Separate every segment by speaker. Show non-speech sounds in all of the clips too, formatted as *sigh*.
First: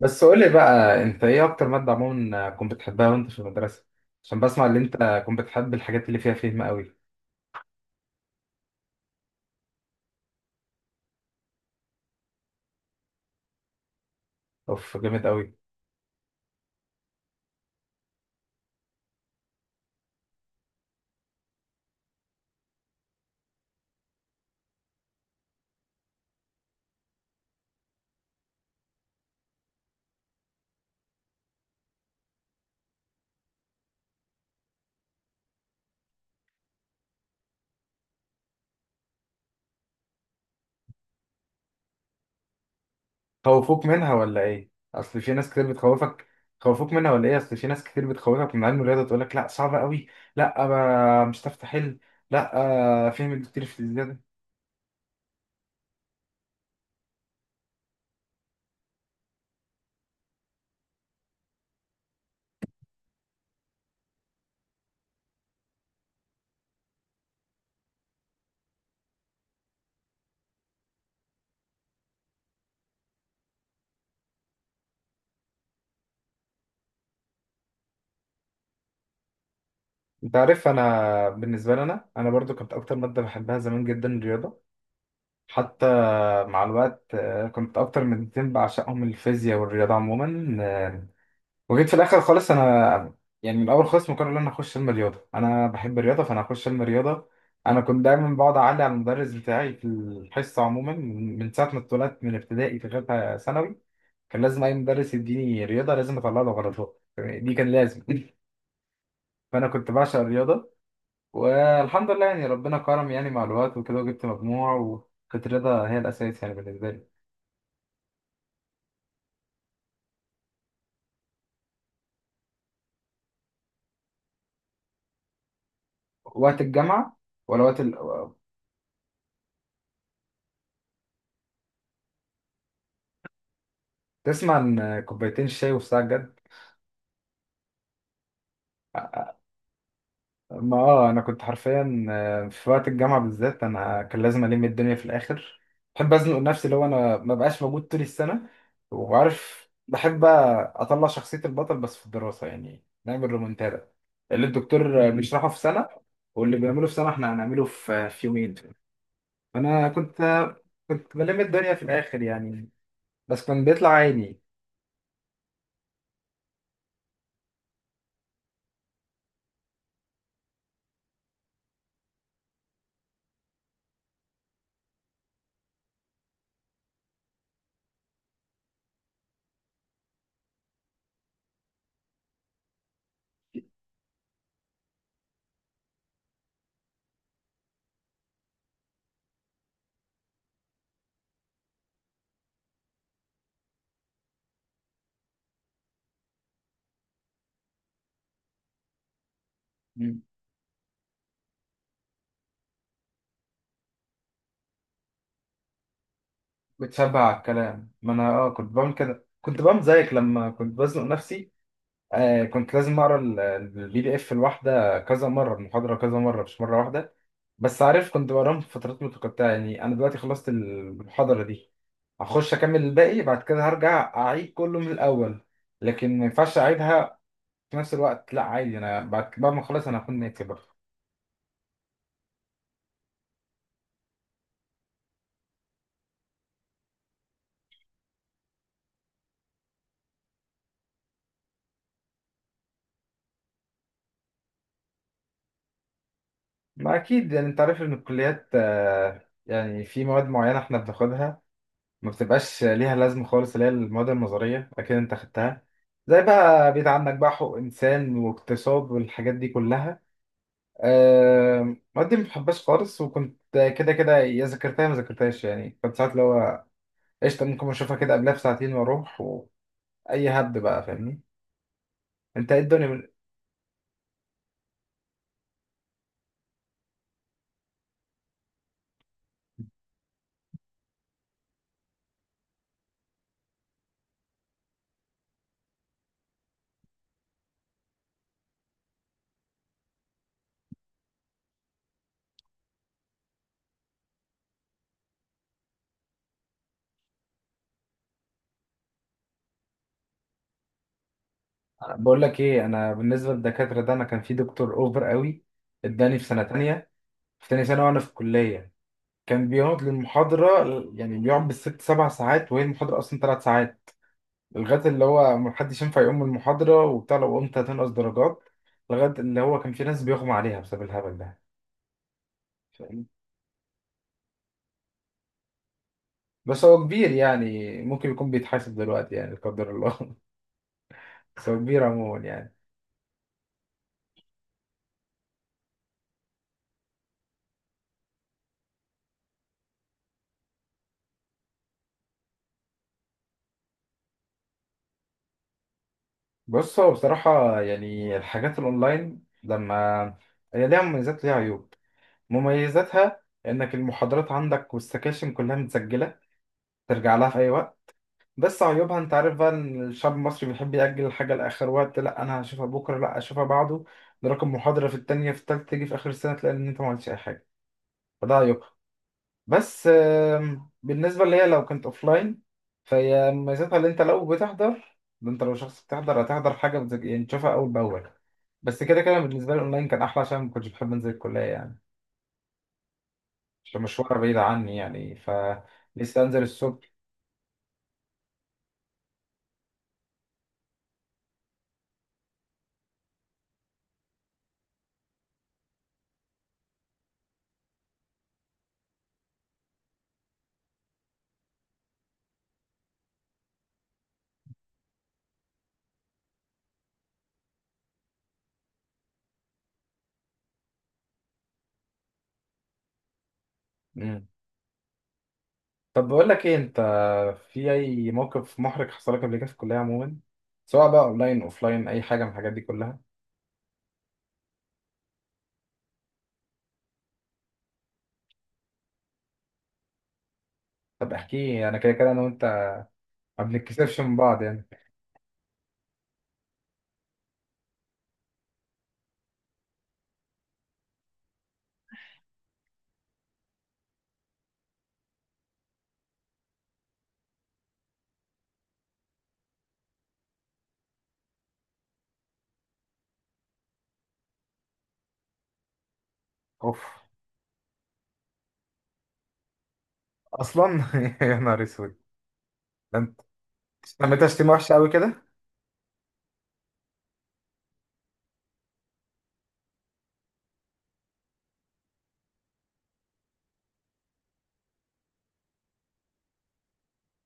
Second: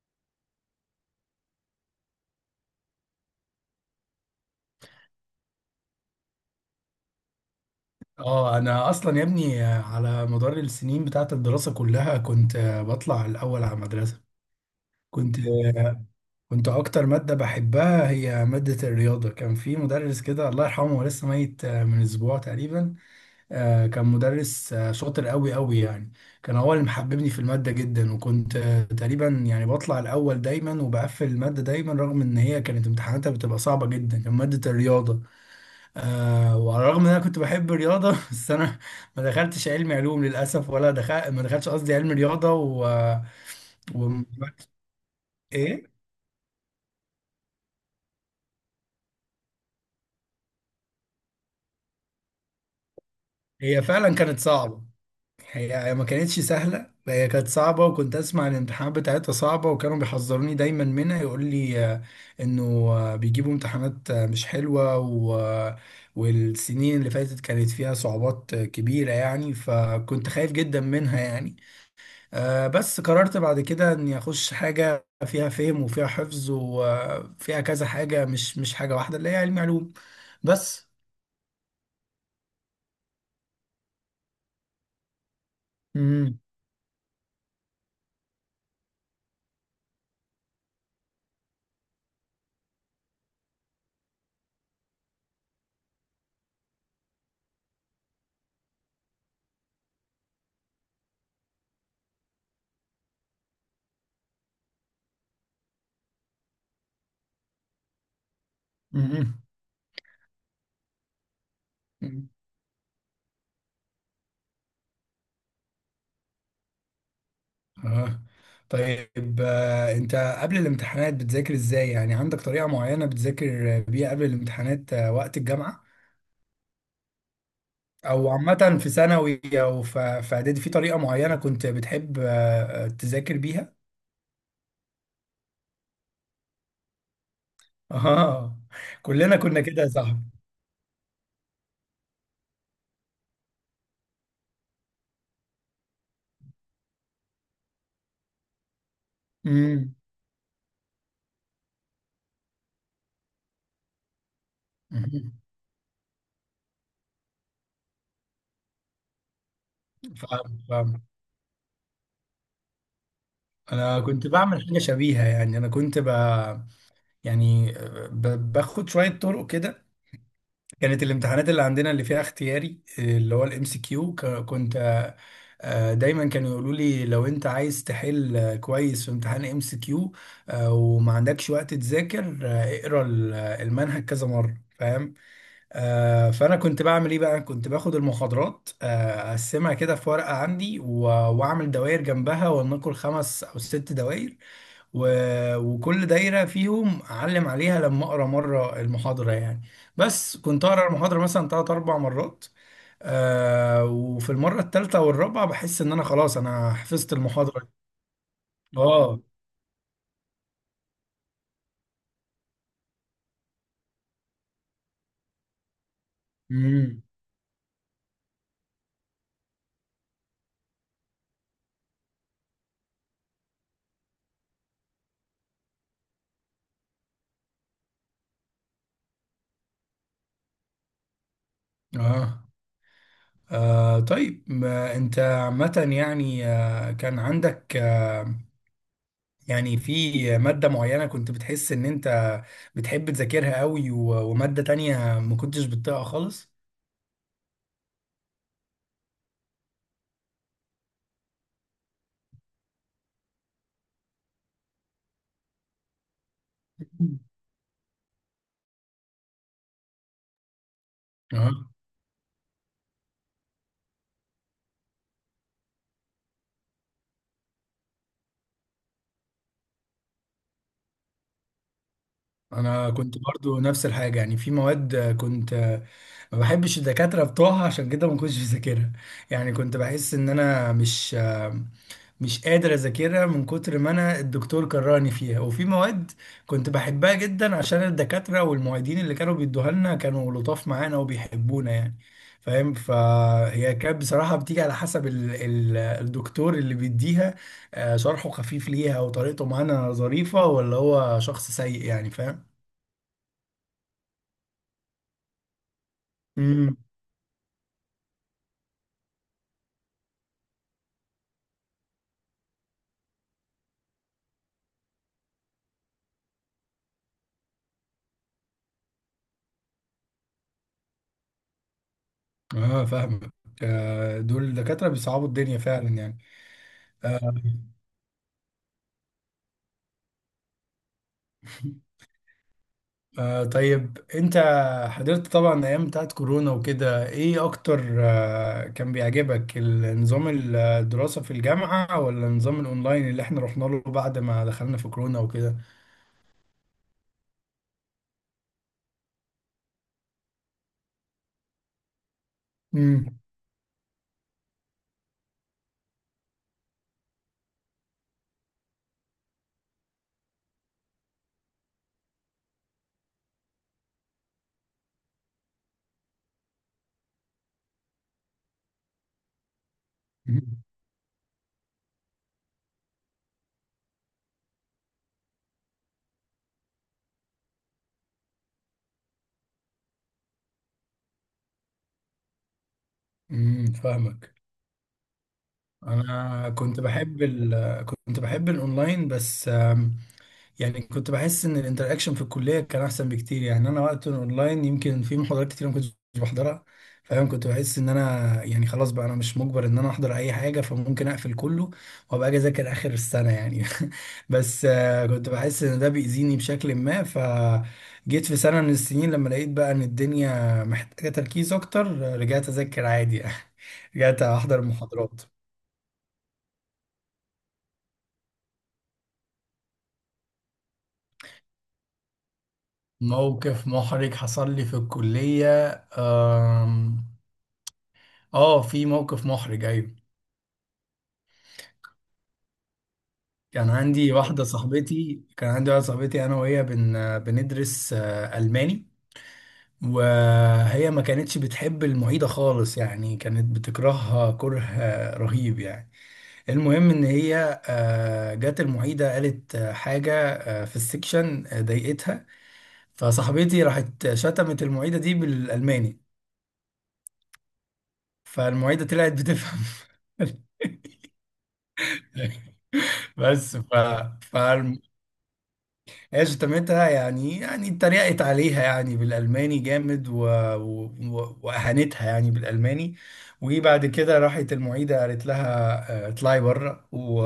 Speaker 1: بس قول لي بقى، انت ايه اكتر ماده عموما كنت بتحبها وانت في المدرسه؟ عشان بسمع ان انت كنت بتحب الحاجات اللي فيها فهم قوي.
Speaker 2: اه، انا اصلا يا ابني على مدار السنين بتاعت الدراسة كلها كنت بطلع الاول على المدرسة.
Speaker 1: اوف، جامد
Speaker 2: كنت
Speaker 1: قوي.
Speaker 2: كنت اكتر مادة بحبها هي مادة الرياضة. كان في مدرس كده، الله يرحمه، هو لسه ميت من اسبوع تقريبا. كان مدرس شاطر قوي قوي يعني. كان هو اللي محببني في المادة جدا، وكنت تقريبا يعني بطلع الاول دايما وبقفل المادة دايما، رغم ان هي كانت امتحاناتها بتبقى صعبة جدا. كان مادة الرياضة. وعلى الرغم ان انا كنت بحب الرياضه *laughs* بس انا ما دخلتش علم علوم للاسف، ولا دخل ما دخلتش قصدي علم رياضه
Speaker 1: خوفوك
Speaker 2: و...
Speaker 1: منها ولا ايه؟ اصل في ناس كتير
Speaker 2: ايه.
Speaker 1: بتخوفك. خوفوك منها ولا ايه؟ اصل في ناس كتير بتخوفك من علم الرياضه، تقول لك لا صعبه قوي، لا ما مش هتعرف تحل، لا. فهم كتير في
Speaker 2: هي فعلا
Speaker 1: الزياده.
Speaker 2: كانت صعبه. هي ما كانتش سهله. هي كانت صعبه، وكنت اسمع الامتحانات بتاعتها صعبه، وكانوا بيحذروني دايما منها. يقول لي انه بيجيبوا امتحانات مش حلوه. والسنين اللي فاتت كانت فيها صعوبات كبيره يعني، فكنت خايف جدا منها يعني. بس قررت بعد كده اني اخش حاجه فيها فهم وفيها حفظ وفيها كذا حاجه، مش حاجه واحده، اللي هي علم علوم.
Speaker 1: انت عارف،
Speaker 2: بس.
Speaker 1: انا بالنسبه لي، انا برضو كنت اكتر ماده بحبها زمان جدا الرياضه. حتى
Speaker 2: امم
Speaker 1: مع الوقت، كنت اكتر مادتين بعشقهم الفيزياء والرياضه عموما. وجيت في الاخر خالص انا يعني من الاول خالص مقرر ان انا اخش علم رياضه، انا بحب الرياضه فانا هخش علم رياضه. انا كنت دايما بقعد اعلي على المدرس بتاعي في الحصه عموما، من ساعه ما اتولدت، من ابتدائي لغايه ثانوي. كان لازم اي مدرس يديني رياضه لازم اطلع له غلطات، دي كان لازم. *laughs*
Speaker 2: امم
Speaker 1: فانا كنت بعشق الرياضه. والحمد لله، يعني ربنا كرم، يعني مع الوقت وكده وجبت مجموع، وكانت الرياضه هي الاساس يعني بالنسبه لي.
Speaker 2: اه طيب، انت قبل الامتحانات بتذاكر ازاي؟ يعني عندك طريقه معينه بتذاكر بيها قبل الامتحانات وقت الجامعه،
Speaker 1: وقت الجامعه، ولا وقت
Speaker 2: او عامه في ثانوي، او في اعدادي، في طريقه معينه كنت بتحب تذاكر بيها؟
Speaker 1: تسمع عن كوبايتين الشاي والساعه الجد؟
Speaker 2: *laughs* اه، كلنا كنا كده يا صاحبي.
Speaker 1: ما اه انا كنت حرفيا، في وقت الجامعه بالذات انا كان لازم الم الدنيا في الاخر. بحب ازنق نفسي، لو انا ما بقاش موجود طول السنه. وعارف،
Speaker 2: امم،
Speaker 1: بحب بقى اطلع شخصيه البطل بس في الدراسه، يعني نعمل ريمونتادا. اللي الدكتور بيشرحه في سنه، واللي بيعمله في سنه احنا هنعمله في يومين. فانا كنت
Speaker 2: فاهم، فاهم.
Speaker 1: كنت بلم الدنيا في الاخر يعني. بس كان بيطلع
Speaker 2: انا كنت
Speaker 1: عيني.
Speaker 2: بعمل حاجه شبيهه. يعني انا كنت يعني باخد شويه طرق كده. كانت الامتحانات اللي عندنا اللي فيها اختياري، اللي هو الام سي كيو، كنت آه، دايما كانوا يقولوا لي لو انت عايز تحل كويس في امتحان ام سي كيو وما عندكش وقت تذاكر، اقرا المنهج كذا مره، فاهم؟ فانا كنت بعمل ايه بقى؟ كنت باخد المحاضرات، اقسمها كده في ورقه عندي، واعمل دوائر جنبها، ولنقل خمس او ست دوائر و... وكل دايرة فيهم أعلم عليها لما أقرأ مرة المحاضرة يعني.
Speaker 1: مم.
Speaker 2: بس كنت أقرأ المحاضرة مثلا تلات أربع مرات. وفي المرة التالتة والرابعة بحس إن أنا خلاص، أنا حفظت
Speaker 1: بتشبع على
Speaker 2: المحاضرة.
Speaker 1: الكلام، ما انا كنت بعمل
Speaker 2: آه
Speaker 1: كده، كنت بعمل زيك لما كنت بزنق نفسي. كنت لازم اقرا البي دي اف الواحده كذا مره، المحاضره كذا مره، مش مره
Speaker 2: امم
Speaker 1: واحده. بس عارف، كنت بقراهم في فترات متقطعه، يعني انا دلوقتي خلصت المحاضره دي هخش اكمل الباقي، بعد كده هرجع اعيد كله من الاول. لكن ما ينفعش اعيدها في نفس الوقت، لا عادي، انا بعد ما اخلص انا هكون ناتي برضه.
Speaker 2: آه طيب، ما أنت عامة يعني، كان عندك يعني في مادة معينة كنت بتحس إن أنت بتحب تذاكرها قوي، ومادة تانية ما كنتش بتطيقها خالص؟
Speaker 1: ما اكيد يعني، انت عارف ان الكليات، يعني في مواد معينه احنا بناخدها ما بتبقاش ليها لازمة خالص، اللي هي المواد النظرية. أكيد أنت خدتها، زي بقى، بعيد عنك بقى، حقوق إنسان واقتصاد والحاجات دي كلها.
Speaker 2: آه،
Speaker 1: المواد دي ما بحبهاش خالص، وكنت كده كده يا ذاكرتها يا ما ذاكرتهاش، يعني كنت ساعات اللي هو قشطة، ممكن أشوفها كده قبلها بساعتين وأروح وأي هبد بقى، فاهمني؟ أنت إيه الدنيا
Speaker 2: انا كنت برضو نفس الحاجه. يعني في مواد آه، كنت آه، ما بحبش الدكاتره بتوعها، عشان كده ما كنتش بذاكرها. يعني كنت بحس ان انا مش مش قادر اذاكرها، من كتر ما انا الدكتور كرهني فيها. وفي مواد كنت بحبها جدا عشان الدكاتره والمعيدين اللي كانوا بيدوها لنا كانوا لطاف معانا وبيحبونا يعني، فاهم؟ فهي كانت بصراحه بتيجي على حسب الدكتور اللي بيديها، شرحه خفيف ليها وطريقته معانا ظريفه ولا هو شخص سيء، يعني
Speaker 1: بقول لك
Speaker 2: فاهم؟
Speaker 1: إيه؟ أنا بالنسبة للدكاترة ده، أنا كان في دكتور أوفر قوي، إداني في سنة
Speaker 2: امم،
Speaker 1: تانية، في تانية سنة وأنا في الكلية. كان بيقعد للمحاضرة، يعني بيقعد بالست سبع ساعات، وهي المحاضرة أصلا 3 ساعات، لغاية اللي هو محدش ينفع يقوم من المحاضرة وبتاع، لو قمت هتنقص درجات، لغاية اللي هو كان في ناس بيغمى عليها بسبب الهبل ده.
Speaker 2: اه،
Speaker 1: فاهم؟
Speaker 2: فاهمك. دول دكاترة بيصعبوا الدنيا فعلا يعني.
Speaker 1: بس هو كبير،
Speaker 2: آه
Speaker 1: يعني ممكن يكون بيتحاسب دلوقتي يعني، لا قدر الله. *laughs* بس هو كبير عموما يعني.
Speaker 2: طيب، انت حضرت طبعا ايام بتاعت كورونا وكده. ايه اكتر كان بيعجبك، النظام الدراسة في الجامعة ولا النظام الاونلاين اللي احنا رحنا له بعد ما دخلنا في كورونا وكده؟
Speaker 1: بص، هو بصراحة يعني، الحاجات الأونلاين لما، هي ليها مميزات ليها عيوب. مميزاتها
Speaker 2: امم،
Speaker 1: إنك المحاضرات عندك والسكاشن كلها متسجلة، ترجع لها في أي وقت. بس عيوبها، انت عارف بقى ان الشعب المصري بيحب يأجل الحاجة لآخر وقت. لا انا هشوفها بكرة، لا هشوفها بعده، نراكم محاضرة في التانية، في التالتة، تيجي في آخر السنة تلاقي ان انت ما عملتش اي حاجة. فده عيوبها. بس، بالنسبة ليا لو كنت اوفلاين، فهي ميزتها اللي انت لو بتحضر، ده انت لو شخص بتحضر هتحضر حاجة يعني تشوفها اول باول. بس كده كده بالنسبة لي اونلاين كان احلى، عشان ما كنتش بحب انزل الكلية يعني،
Speaker 2: امم،
Speaker 1: عشان مشوارها
Speaker 2: فاهمك.
Speaker 1: بعيد عني يعني، فلسه انزل
Speaker 2: انا كنت
Speaker 1: الصبح.
Speaker 2: بحب كنت بحب الاونلاين، بس يعني كنت بحس ان الانتراكشن في الكليه كان احسن بكتير. يعني انا وقت اونلاين يمكن في محاضرات كتير ما كنتش بحضرها، فاهم؟ كنت بحس ان انا يعني خلاص بقى انا مش مجبر ان انا احضر اي حاجه، فممكن اقفل كله وابقى اجي اذاكر اخر السنه يعني. *laughs* بس كنت بحس ان ده بيأذيني بشكل ما، فجيت في سنه من السنين لما لقيت بقى ان الدنيا محتاجه تركيز اكتر، رجعت اذاكر عادي يعني. *laughs* رجعت احضر محاضرات.
Speaker 1: طب بقول لك ايه، انت في اي موقف محرج حصل لك قبل كده في الكليه عموما، سواء بقى اونلاين، اوفلاين، اي حاجه من الحاجات دي كلها؟
Speaker 2: موقف محرج حصل لي في الكليه؟ آم، اه، في موقف محرج، ايوه.
Speaker 1: طب احكي، انا كده كده انا وانت ما بنتكسفش من بعض يعني.
Speaker 2: كان عندي واحده صاحبتي، انا وهي بندرس الماني. وهي ما كانتش بتحب المعيده خالص، يعني كانت بتكرهها كره رهيب يعني. المهم ان هي جت المعيده قالت حاجه في السكشن ضايقتها، فصاحبتي راحت شتمت المعيده دي بالالماني،
Speaker 1: اوف،
Speaker 2: فالمعيده طلعت بتفهم.
Speaker 1: اصلا! *laughs* يا نهار اسود!
Speaker 2: *laughs*
Speaker 1: ده انت
Speaker 2: بس
Speaker 1: سميتها *laughs* شتيمه وحشه
Speaker 2: فالمهم
Speaker 1: قوي كده.
Speaker 2: هي شتمتها، يعني اتريقت عليها يعني بالألماني جامد، وأهانتها يعني بالألماني. وبعد كده راحت المعيدة قالت لها اطلعي بره،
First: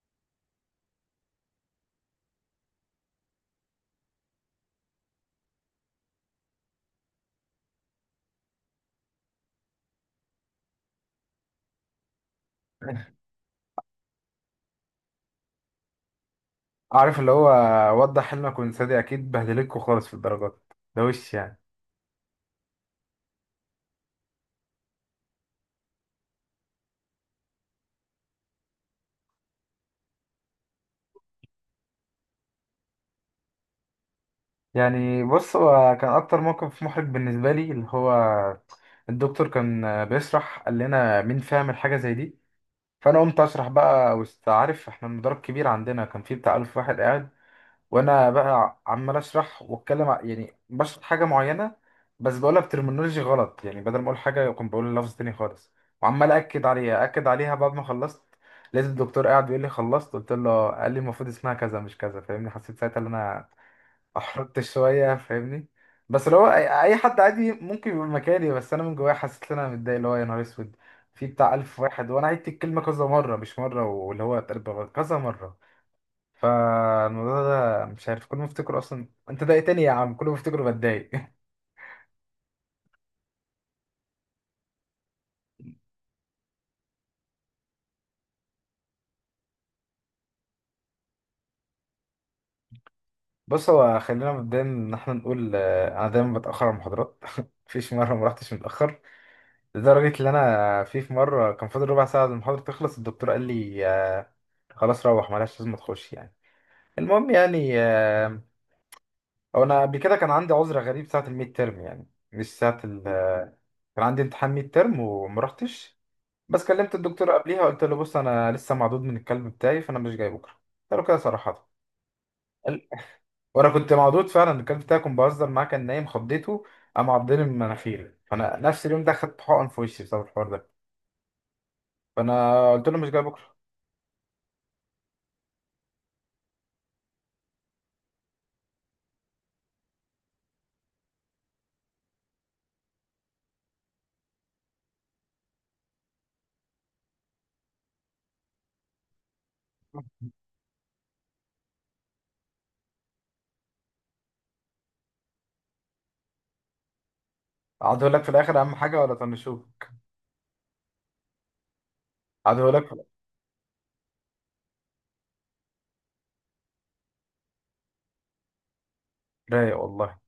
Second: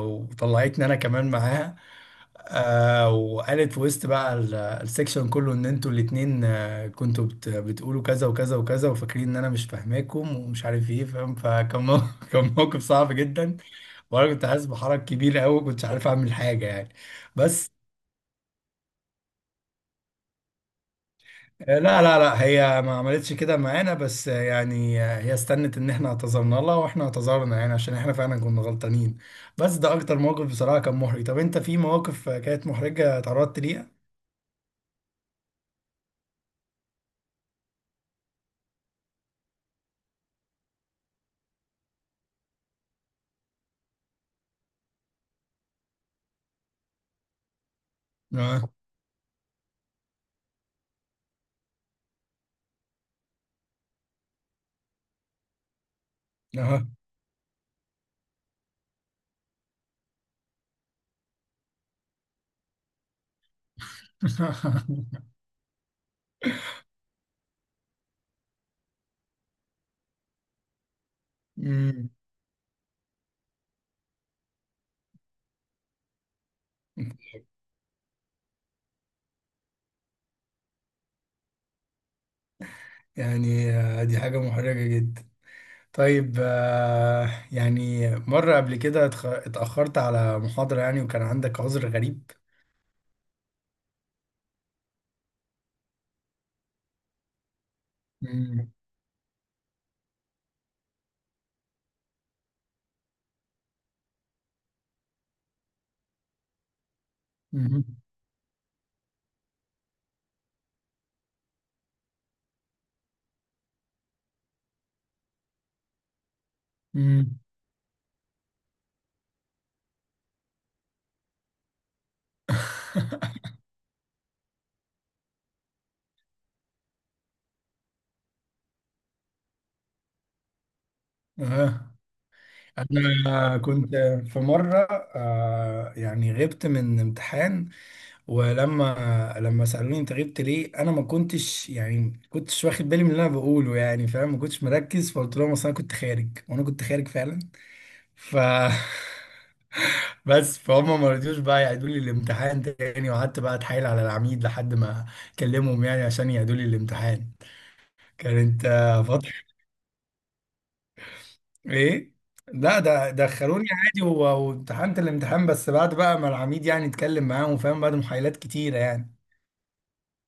Speaker 2: وطلعتني أنا كمان معاها. وقالت في وسط بقى السكشن كله إن أنتوا الاتنين كنتوا بتقولوا كذا وكذا وكذا، وفاكرين إن أنا مش فاهماكم ومش عارف إيه، فاهم؟ *laughs* كان موقف صعب جدا، وأنا كنت حاسس بحرج كبير أوي، كنتش عارف أعمل حاجة يعني.
Speaker 1: عارف اللي هو
Speaker 2: بس
Speaker 1: وضح حلمك وانسى، اكيد بهدلتكوا خالص في الدرجات. ده وش يعني؟
Speaker 2: لا، لا، لا، هي ما عملتش كده معانا، بس يعني هي استنت ان احنا اعتذرنا لها واحنا اعتذرنا، يعني عشان احنا فعلا كنا غلطانين. بس ده اكتر موقف بصراحة كان محرج. طب انت في مواقف كانت محرجة اتعرضت ليها؟
Speaker 1: يعني بص، هو كان اكتر موقف محرج بالنسبه لي اللي هو، الدكتور كان بيشرح، قال لنا مين فاهم الحاجه زي دي؟ فانا قمت اسرح بقى وسط، عارف احنا المدرج كبير عندنا، كان فيه بتاع 1000 واحد قاعد، وانا
Speaker 2: اه،
Speaker 1: بقى عمال اسرح واتكلم يعني بشرح حاجه معينه. بس بقولها بترمينولوجي غلط، يعني بدل ما اقول حاجه كنت بقول لفظ تاني خالص، وعمال اكد
Speaker 2: اه.
Speaker 1: عليها اكد عليها. بعد ما خلصت لقيت الدكتور قاعد بيقول لي: خلصت؟ قلت له، قال لي المفروض اسمها كذا مش كذا، فاهمني؟ حسيت ساعتها ان انا احرجت شويه،
Speaker 2: *laughs*
Speaker 1: فاهمني. بس اللي هو أي حد عادي ممكن يبقى مكاني، بس انا من جوايا حسيت ان انا متضايق، اللي هو يا نهار اسود، في بتاع الف
Speaker 2: أمم.
Speaker 1: واحد وانا عدت الكلمه كذا مره مش مره، واللي هو اتقلب غلط، كذا مره. فالموضوع ده مش عارف، كل ما افتكره اصلا انت ضايقتني يا عم، كل ما افتكره بتضايق. *laughs*
Speaker 2: يعني دي حاجة محرجة جدا. طيب يعني مرة قبل كده اتأخرت على محاضرة يعني، وكان عندك عذر غريب؟
Speaker 1: بص هو خلينا مبدئيا ان احنا نقول، انا دايما بتاخر على المحاضرات. *laughs* مفيش مره ما رحتش
Speaker 2: مم.
Speaker 1: متاخر، لدرجه ان انا في مره كان فاضل ربع ساعه المحاضره تخلص، الدكتور قال لي خلاص روح، ملهاش لازم تخش يعني. المهم يعني
Speaker 2: مم.
Speaker 1: آه، هو انا قبل كده كان عندي عذر غريب ساعه الميد تيرم يعني، مش ساعه ال آه، كان عندي امتحان ميد تيرم وما رحتش. بس كلمت الدكتور
Speaker 2: مم.
Speaker 1: قبليها، قلت له بص، انا لسه معدود من الكلب بتاعي فانا مش جاي بكره. قلت له كده صراحه. قال- وانا كنت معدود فعلا، الكلب بتاعي كنت بهزر معاه كان نايم، خضيته، قام عضني من مناخيري، فانا نفس اليوم ده خدت حقن في وشي بسبب الحوار ده،
Speaker 2: اه،
Speaker 1: فانا قلت له مش جاي بكره.
Speaker 2: أنا كنت في مرة يعني غبت من امتحان، ولما سألوني أنت غبت ليه، أنا ما كنتش يعني كنتش واخد بالي من اللي أنا بقوله، يعني فاهم، ما كنتش مركز، فقلت لهم أصل أنا كنت خارج، وأنا كنت خارج فعلا. ف *laughs* بس فهم ما رضيوش بقى يعيدوا لي الامتحان تاني، وقعدت بقى أتحايل على العميد لحد ما كلمهم يعني عشان يعيدوا لي الامتحان.
Speaker 1: عدهولك في الاخر
Speaker 2: كانت
Speaker 1: اهم حاجه، ولا
Speaker 2: فترة.
Speaker 1: طنشوك؟
Speaker 2: ايه. لا،
Speaker 1: عدهولك في الآخر.
Speaker 2: ده دخلوني عادي، وامتحنت الامتحان بس بعد بقى ما العميد يعني اتكلم معاهم، فاهم، بعد محايلات كتيرة يعني.
Speaker 1: رايق والله.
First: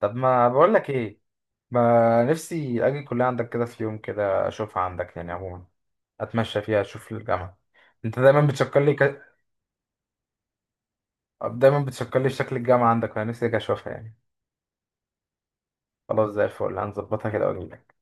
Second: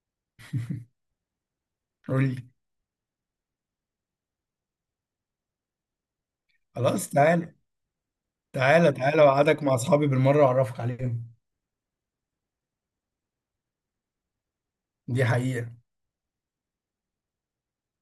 Speaker 1: طب ما بقول لك ايه، ما
Speaker 2: قول لي.
Speaker 1: نفسي اجي الكليه عندك كده في يوم كده، اشوفها عندك يعني عموما، اتمشى فيها،
Speaker 2: خلاص،
Speaker 1: اشوف
Speaker 2: تعالى،
Speaker 1: الجامعه. انت دايما بتشكر
Speaker 2: تعالى،
Speaker 1: لي
Speaker 2: تعالى،
Speaker 1: ك...
Speaker 2: وقعدك مع اصحابي بالمرة واعرفك عليهم.
Speaker 1: دايما بتشكر لي في شكل الجامعه عندك، انا نفسي اجي اشوفها يعني.
Speaker 2: دي حقيقة.
Speaker 1: خلاص زي الفل، هنظبطها كده واجي لك.